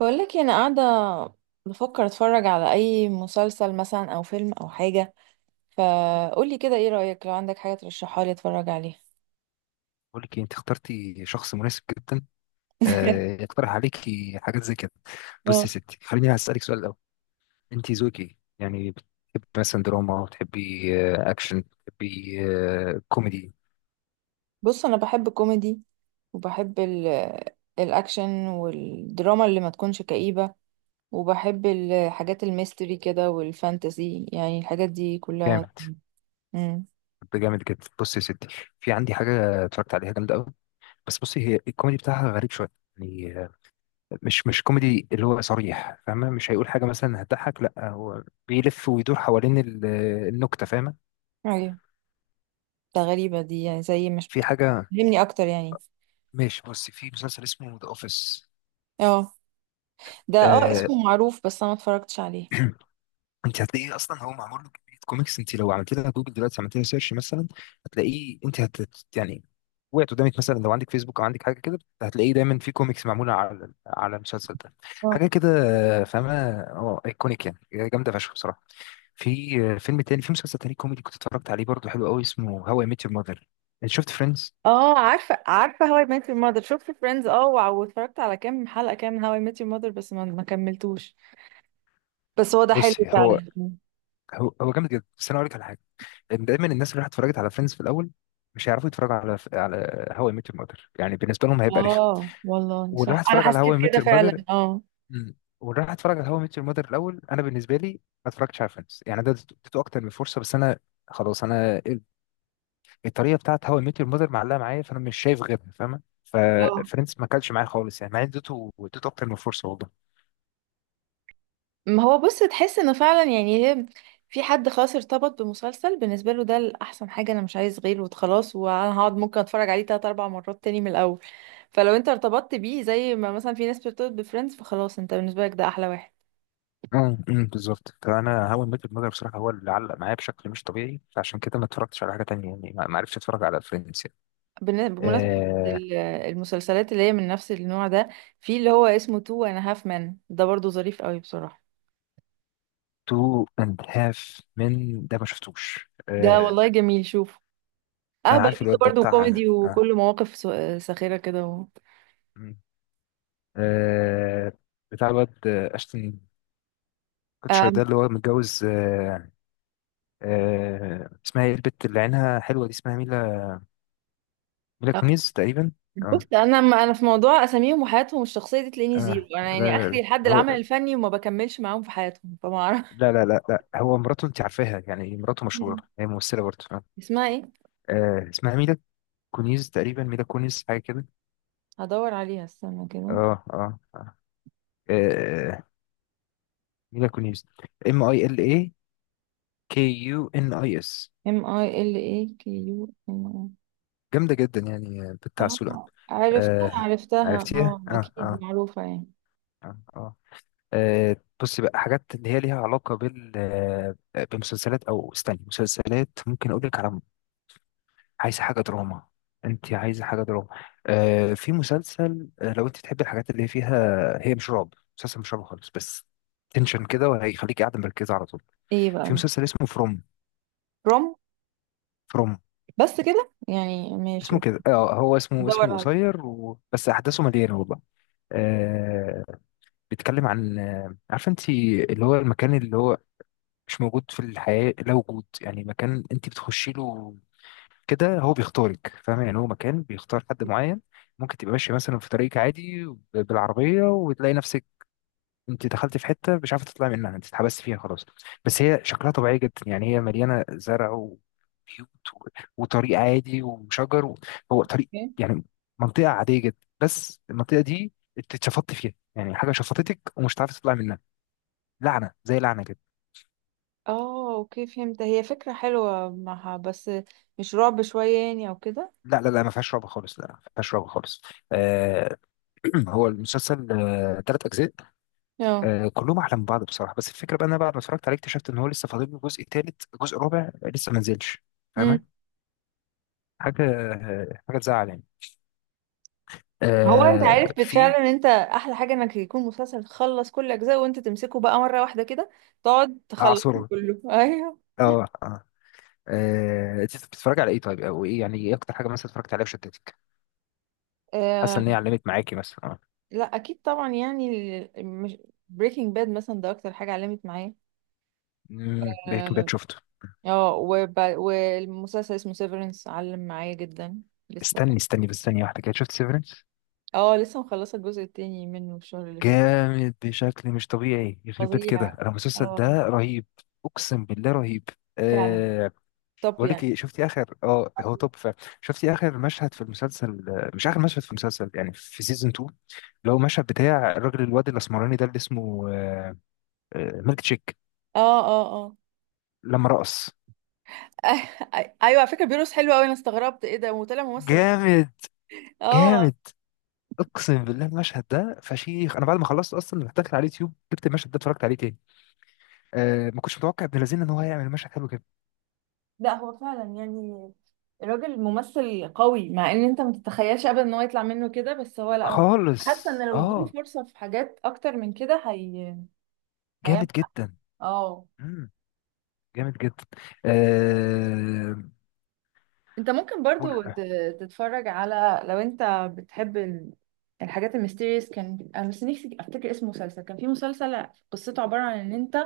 بقولك إيه، انا قاعده بفكر اتفرج على اي مسلسل مثلا او فيلم او حاجه. فقولي كده، ايه رايك لو عندك حاجه ترشحها لي اتفرج عليها؟ بقول لك إيه، انت اخترتي شخص مناسب جدا. يقترح عليكي حاجات زي كده. بصي اه. يا ستي، خليني هسألك سؤال الأول. انت ذوقك ايه؟ يعني بتحبي مثلا دراما، بتحبي اكشن، بتحبي كوميدي؟ بص انا بحب الكوميدي، وبحب الاكشن والدراما اللي ما تكونش كئيبه، وبحب الحاجات الميستري كده والفانتزي، يعني الحاجات دي كلها. جامد. امم ده جامد جدا. بصي يا ستي، في عندي حاجة اتفرجت عليها جامدة قوي، بس بصي، هي الكوميدي بتاعها غريب شوية. يعني مش كوميدي اللي هو صريح، فاهمة؟ مش هيقول حاجة مثلا هتضحك، لا، هو بيلف ويدور حوالين النكتة، فاهمة؟ ايوه، ده غريبه دي، يعني زي مش... في حاجة. فهمني اكتر يعني. ماشي، بصي، في مسلسل اسمه ذا اوفيس. اه، ده آه، اسمه معروف بس انا ما اتفرجتش عليه. انت هتلاقيه اصلا، هو معمول له كميه كوميكس، انت لو عملت لها جوجل دلوقتي، عملت لها سيرش مثلا، هتلاقيه. انت هت يعني وقعت قدامك مثلا لو عندك فيسبوك او عندك حاجه كده، هتلاقيه دايما في كوميكس معموله على المسلسل ده. حاجه كده. فاهمه. اه، ايكونيك يعني. جامده فشخ بصراحه. في فيلم تاني، في مسلسل تاني كوميدي كنت اتفرجت عليه برضه، حلو قوي، اسمه هاو اي ميت يور ماذر. شفت فريندز؟ اه عارفه عارفه هاو اي ميت يور ماذر، شفت فريندز. اه، واتفرجت على كام حلقه، كام من هاو اي ميت يور ماذر بس ما كملتوش. بس هو ده حلو بص، هو فعلا. هو هو جامد جدا، بس انا اقول لك على حاجه. دايما الناس اللي راحت اتفرجت على فريندز في الاول مش هيعرفوا يتفرجوا على هاو اي ميت يور ماذر، يعني بالنسبه لهم هيبقى رخم. اه والله واللي راح صح، انا اتفرج على هاو حسيت اي ميت كده يور ماذر فعلا، اه. واللي راح اتفرج على هاو اي ميت يور ماذر الاول، انا بالنسبه لي ما اتفرجتش على فريندز، يعني ده اديته اكتر من فرصه، بس انا خلاص، انا الطريقه بتاعت هاو اي ميت يور ماذر معلقه معايا، فانا مش شايف غيرها، فاهمه؟ اه، ففريندز ما كلش معايا خالص، يعني مع إني اديته اكتر من فرصه والله. ما هو بص تحس انه فعلا يعني هي في حد خلاص ارتبط بمسلسل، بالنسبه له ده الاحسن حاجه، انا مش عايز غيره وخلاص، وانا هقعد ممكن اتفرج عليه تلات اربع مرات تاني من الاول. فلو انت ارتبطت بيه زي ما مثلا في ناس بترتبط بفريندز، فخلاص انت بالنسبه لك ده احلى واحد. أمم، بالظبط، فانا هاو اي ميت يور ماذر بصراحه هو اللي علق معايا بشكل مش طبيعي، فعشان كده ما اتفرجتش على حاجه تانية، يعني ما عرفتش اتفرج على فريندز. بمناسبة آه... المسلسلات اللي هي من نفس النوع ده، في اللي هو اسمه تو انا هاف مان، ده برضو ظريف قوي بصراحة. تو اند هاف من، ده ما شفتوش. ده والله جميل. شوف انا اهبل عارف فيه! ده الواد ده، برضو بتاع كوميدي وكله مواقف ساخرة كده و... مم. آه... بتاع الواد اشتن كوتشر، آم، ده اللي هو متجوز. اسمها ايه البت اللي عينها حلوة دي؟ اسمها ميلا، ميلا آه، كونيز تقريبا. بص اه انا في موضوع اساميهم وحياتهم الشخصية دي تلاقيني زيرو، اه. انا لا يعني لا اخري لا، لحد هو العمل الفني وما بكملش معاهم في حياتهم فما اعرف. لا لا لا لا، هو مراته انت عارفاها، يعني مراته مشهورة، مم. هي ممثلة برضه. اسمها ايه؟ اسمها ميلا كونيز تقريبا، ميلا كونيز حاجة كده. هدور عليها استنى كده. اه اه آه. آه، ميلا كونيس. ام اي ال اي، كي يو ان اي اس. ام اي ال اي كيو ام. جامده جدا، يعني بتاع اه سولان. عرفتها آه، عرفتها، عرفتيها، اه اه اكيد اه. معروفة يعني. اه اه. آه، بصي بقى، حاجات اللي هي ليها علاقه بال بمسلسلات، او استني، مسلسلات ممكن اقول لك على، عايزه حاجه دراما؟ انت عايزه حاجه دراما؟ آه، في مسلسل لو انت تحبي الحاجات اللي فيها، هي مش رعب، مسلسل مش رعب خالص، بس تنشن كده، وهيخليك قاعده مركزه على طول. ايه بقى في ده؟ مسلسل اسمه بروم. فروم. بس كده يعني، اسمه ماشي. كده، اه، هو اسمه بدور على. قصير، و... بس احداثه مليانه والله. آه، بيتكلم عن عارفه انت، اللي هو المكان اللي هو مش موجود في الحياه، لا وجود، يعني مكان انت بتخشي له كده، هو بيختارك، فاهمه؟ يعني هو مكان بيختار حد معين. ممكن تبقى ماشيه مثلا في طريقك عادي ب- بالعربيه، وتلاقي نفسك انت دخلت في حته مش عارفه تطلعي منها، انت اتحبست فيها خلاص. بس هي شكلها طبيعي جدا، يعني هي مليانه زرع وبيوت و- وطريق عادي وشجر و- هو طريق اوكي. يعني منطقه عاديه جدا، بس المنطقه دي انت اتشفطت فيها، يعني حاجه شفطتك ومش عارفه تطلعي منها. لعنه، زي لعنه كده. اه اوكي فهمت، هي فكرة حلوة معها بس مش رعب شوية يعني او كده؟ لا لا لا، ما فيهاش رعب خالص، لا، ما فيهاش رعب خالص. آه. هو المسلسل آه ثلاث اجزاء، اه. آه كلهم احلى من بعض بصراحه. بس الفكره بقى، إن انا بعد ما اتفرجت عليه اكتشفت ان هو لسه فاضل له جزء ثالث جزء رابع لسه ما نزلش، فاهمة؟ امم حاجة حاجة تزعل يعني. هو انت آه، عارف في فعلا ان انت احلى حاجة انك يكون مسلسل تخلص كل اجزاء وانت تمسكه بقى مرة واحدة كده، تقعد تخلص أعصر. كله. ايوه. اه اه. انت بتتفرج على ايه طيب؟ او ايه يعني، ايه اكتر حاجه مثلا اتفرجت عليها وشدتك، حاسه آه ان هي علمت معاكي مثلا؟ اه. لا اكيد طبعا يعني، مش بريكنج باد مثلا ده اكتر حاجة علمت معايا. امم، بريكنج باد اه، شفته. والمسلسل اسمه سيفرنس علم معايا جدا، لسه. استني بس ثانيه واحده كده، شفت سيفرنس؟ اه، لسه مخلصة الجزء التاني منه الشهر اللي فات. جامد بشكل مش طبيعي، يخرب بيت كده، فظيع. انا المسلسل ده اه، رهيب، اقسم بالله رهيب. فعلا. آه، طب بقول لك يعني... ايه، شفتي اخر، اه هو توب فعلا، شفتي اخر مشهد في المسلسل مش اخر مشهد في المسلسل يعني، في سيزون 2، اللي هو المشهد بتاع الراجل الواد الاسمراني ده، اللي اسمه ميلك تشيك، اه اه اه. لما رقص. ايوه، على فكرة بيروس حلو قوي، انا استغربت ايه ده! وطلع ممثل. جامد. اه. جامد اقسم بالله. المشهد ده فشيخ، انا بعد ما خلصت اصلا رحت داخل على اليوتيوب، جبت المشهد ده اتفرجت عليه تاني. أه ما كنتش متوقع ابن لذين ان هو هيعمل مشهد حلو كده لا هو فعلا يعني الراجل ممثل قوي، مع ان انت ما تتخيلش ابدا ان هو يطلع منه كده، بس هو لا هو- خالص. حاسه ان لو اديله اه فرصه في حاجات اكتر من كده هي هيعمل. جامد جدا. اه. امم جامد جدا. أه انت ممكن قول- برضو تتفرج على، لو انت بتحب الحاجات الميستيريس. كان انا بس نفسي افتكر اسم مسلسل، كان في مسلسل قصته عبارة عن ان انت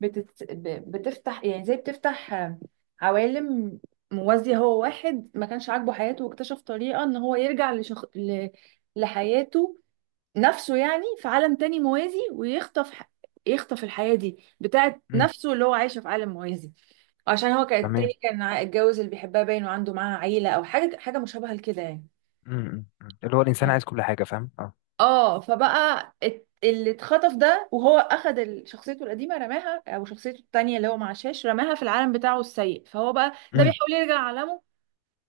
بتفتح يعني زي بتفتح عوالم موازية. هو واحد ما كانش عاجبه حياته واكتشف طريقة ان هو يرجع لحياته نفسه يعني في عالم تاني موازي، ويخطف يخطف الحياة دي بتاعت مم، نفسه اللي هو عايشه في عالم موازي. عشان هو كان التاني تمام. كان اتجوز اللي بيحبها باين وعنده معاها عيلة او حاجة، حاجة مشابهة لكده يعني. أمم. اللي هو الانسان اه عايز كل حاجه، فاهم؟ اه. اه. فبقى اللي اتخطف ده وهو اخد شخصيته القديمه رماها، او شخصيته التانية اللي هو مع شاش رماها في العالم بتاعه السيء، فهو بقى ده امم. بيحاول يرجع عالمه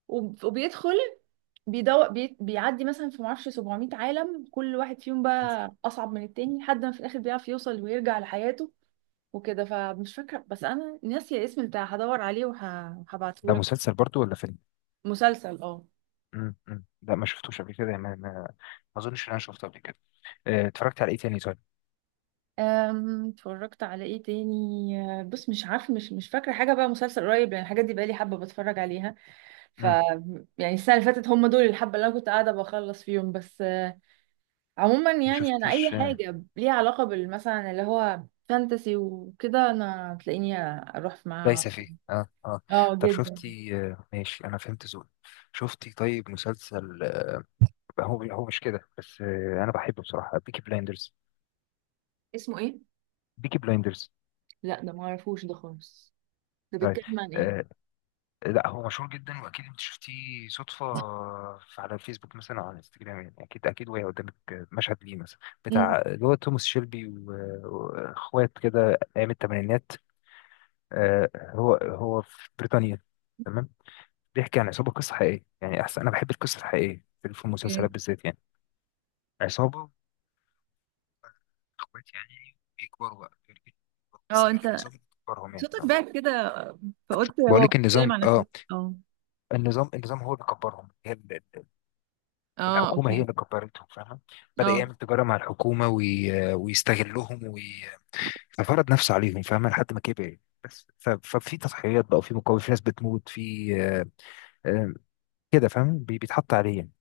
وبيدخل، بيدور بيعدي مثلا في معرفش 700 عالم، كل واحد فيهم بقى أصعب من التاني لحد ما في الآخر بيعرف يوصل ويرجع لحياته وكده. فمش فاكرة، بس أنا ناسية اسم بتاع، هدور عليه ده وهبعتهولك. مسلسل برضو ولا فيلم؟ مسلسل اه. أمم. لا ما شفتوش قبل كده، ما اظنش ان انا شفته قبل كده. اتفرجت على ايه تاني طيب؟ اتفرجت على ايه تاني؟ بص مش عارفة، مش مش فاكرة حاجة بقى مسلسل قريب، لأن الحاجات دي بقالي حبة بتفرج عليها، ف امم. يعني السنة اللي فاتت هم دول الحبة اللي أنا كنت قاعدة بخلص فيهم بس. عموما ما يعني انا شفتيش اي حاجه ليها علاقه بالمثلا اللي هو فانتسي وكده انا تلاقيني اروح معاها. ليس فيه؟ اه اه. اه طب جدا. شفتي ماشي، انا فهمت ذوقك. شفتي طيب مسلسل هو مش كده بس، انا بحبه بصراحه، بيكي بلايندرز. اسمه ايه؟ بيكي بلايندرز. لا ده ما اعرفوش ده خالص، ده طيب. بيتكلم عن ايه؟ آه، لا هو مشهور جدا، واكيد انت شفتيه صدفه في- على الفيسبوك مثلا او على الانستجرام، يعني اكيد اكيد وهي قدامك مشهد ليه مثلا، مم. بتاع اللي هو توماس شيلبي و- واخوات كده، ايام الثمانينات. هو في بريطانيا، تمام. بيحكي عن عصابه، قصه حقيقيه يعني، احسن انا بحب القصه الحقيقيه في اوكي. المسلسلات بالذات يعني. عصابه، اخوات يعني، بيكبروا بقى، بس اه انت النظام اللي كبرهم يعني، صوتك اه. باك كده، فقلت بقول هو لك بيتكلم النظام، عن اه، افلام. اه النظام هو اللي كبرهم، هي اه الحكومة هي اوكي. اللي كبرتهم، فاهمة؟ بدأ اه يعمل تجارة مع الحكومة وي... ويستغلهم وي... ففرض نفسه عليهم، فاهمة؟ لحد ما كبر. بس ف... ففي تضحيات بقى، وفي مقاومة، في ناس بتموت في آه، كده فاهم، بي... بيتحط عليه يعني،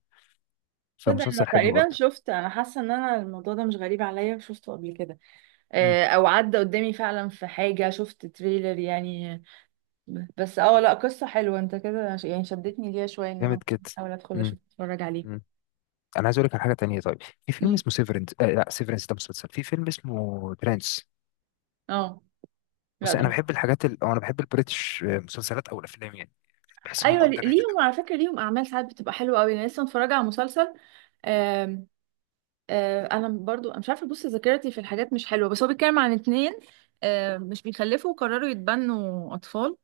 تصدق انا فمسلسل حلو تقريبا برضه. شفت، انا حاسه ان انا الموضوع ده مش غريب عليا شفته قبل كده، مم. او عدى قدامي فعلا في حاجه، شفت تريلر يعني. بس اه لا قصة حلوة، انت كده يعني شدتني ليها شوية ان انا جامد كده. احاول ادخل مم. اشوف اتفرج مم. عليه. أنا عايز أقول لك على حاجة تانية طيب. في فيلم مم. اسمه سيفرنس، آه لا سيفرنس ده مسلسل، في فيلم اسمه ترانس. اه. لا بص ده أنا بحب مش- الحاجات ال... أو أنا بحب البريتش مسلسلات أو الأفلام يعني، بحس إنهم ايوه، أندر ريتد ليهم أوي. على فكرة ليهم اعمال ساعات بتبقى حلوة قوي، انا لسه متفرجة على مسلسل. آم، انا برضو أنا مش عارفة، بص ذاكرتي في الحاجات مش حلوة، بس هو بيتكلم عن اتنين مش بيخلفوا وقرروا يتبنوا اطفال.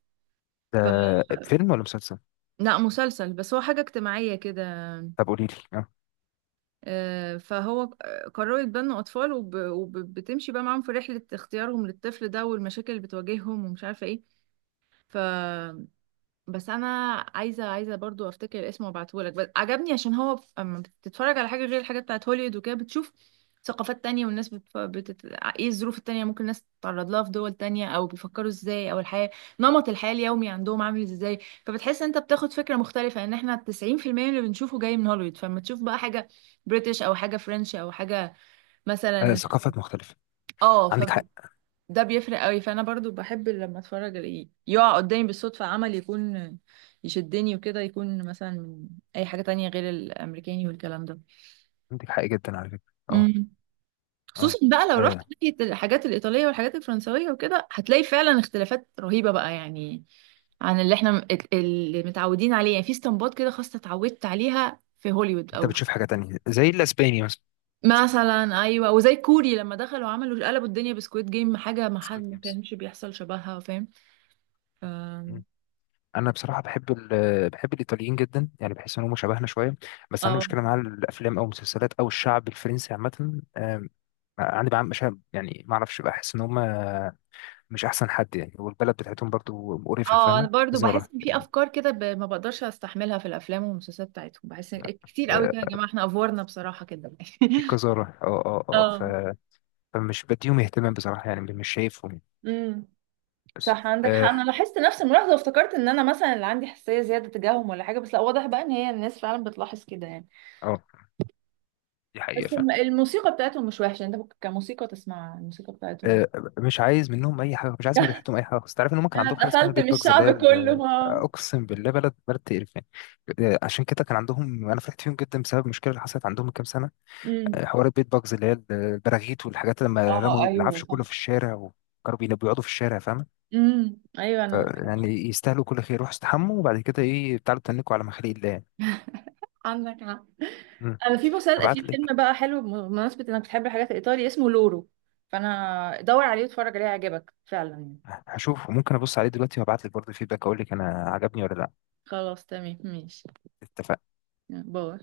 ده ف فيلم ولا مسلسل؟ لا مسلسل، بس هو حاجة اجتماعية كده. طب قولي لي. فهو قرروا يتبنوا أطفال، وبتمشي بقى معاهم في رحلة اختيارهم للطفل ده والمشاكل اللي بتواجههم ومش عارفة ايه. ف بس انا عايزه برضو افتكر اسمه وابعتهولك، بس عجبني عشان هو اما بتتفرج على حاجه غير الحاجه بتاعت هوليوود وكده بتشوف ثقافات تانية، والناس ايه الظروف التانية ممكن الناس تتعرض لها في دول تانية، او بيفكروا ازاي، او الحياة، نمط الحياة اليومي عندهم عامل ازاي. فبتحس انت بتاخد فكرة مختلفة ان احنا 90% من اللي بنشوفه جاي من هوليوود، فلما تشوف بقى حاجة بريتش او حاجة فرنش او حاجة مثلا. ثقافات مختلفة، اه عندك حق. ده بيفرق قوي، فانا برضو بحب لما اتفرج الاقيه يقع قدامي بالصدفة عمل، يكون يشدني وكده، يكون مثلا من اي حاجة تانية غير الامريكاني والكلام ده. عندك حق جدا على فكرة. اه امم. اه. خصوصا بقى لو رحت آه، ناحية الحاجات الايطالية والحاجات الفرنسوية وكده هتلاقي فعلا اختلافات رهيبة بقى يعني، عن اللي احنا اللي متعودين عليه يعني في استنباط كده، خاصة اتعودت عليها في هوليوود انت او. بتشوف حاجة تانية زي الاسباني مثلا. مثلا ايوه، وزي كوري لما دخلوا عملوا قلبوا الدنيا بسكويد جيم، حاجة ما حد سكويد ما جيمز. كانش بيحصل شبهها فاهم. ف- انا بصراحة بحب ال... بحب الايطاليين جدا، يعني بحس ان هم شبهنا شوية، بس عندي اه مشكلة مع الافلام او المسلسلات او الشعب الفرنسي عامة. عندي بقى مش، يعني ما اعرفش، بحس ان هم مش احسن حد يعني، والبلد بتاعتهم برضو مقرفة، اه انا فاهمة؟ برضو بحس قذارة ان في يعني. افكار كده ما بقدرش استحملها في الافلام والمسلسلات بتاعتهم، بحس إن كتير قوي، آه، كده يا جماعه احنا افورنا بصراحه كده. في قذارة، اه اه اه اه. ف- فمش بديهم اهتمام بصراحة، يعني مش شايفهم يعني. امم. بس، صح، عندك حق، اه. انا لاحظت نفس الملاحظه وافتكرت ان انا مثلا اللي عندي حساسيه زياده تجاههم ولا حاجه، بس لا، واضح بقى ان هي الناس فعلا بتلاحظ كده يعني. آه. دي حقيقة بس فعلا. الموسيقى بتاعتهم مش وحشه، انت ممكن كموسيقى تسمع الموسيقى بتاعتهم. آه، مش عايز منهم أي حاجة، مش عايز من ريحتهم أي حاجة، بس تعرف إن هم كان انا عندهم حاجة اسمها اتقفلت من بيت باجز اللي الشعب هي ال- كله، اه. أقسم بالله، بلد تقرفان. عشان كده كان عندهم، أنا فرحت فيهم جدا بسبب المشكلة اللي حصلت عندهم من كام سنة. امم. حوار البيت باجز اللي هي البراغيث والحاجات، لما اه رموا ايوه العفش صح. كله في الشارع وكانوا بينا- بيقعدوا في الشارع، فاهم؟ ايوه ف- انا. يعني يستاهلوا كل خير، روحوا استحموا وبعد كده إيه تعالوا تنكوا على مخالق الله يعني. عندك حق. مم. انا في مسل... في هبعت لك. فيلم بقى حلو بمناسبة انك بتحب الحاجات الايطالي اسمه لورو، فانا دور عليه واتفرج عليه هيعجبك فعلا يعني. هشوف، وممكن أبص عليه دلوقتي، وهبعت لك برضه فيدباك أقول لك أنا عجبني ولا لأ. خلاص تمام ماشي. اتفقنا. باي.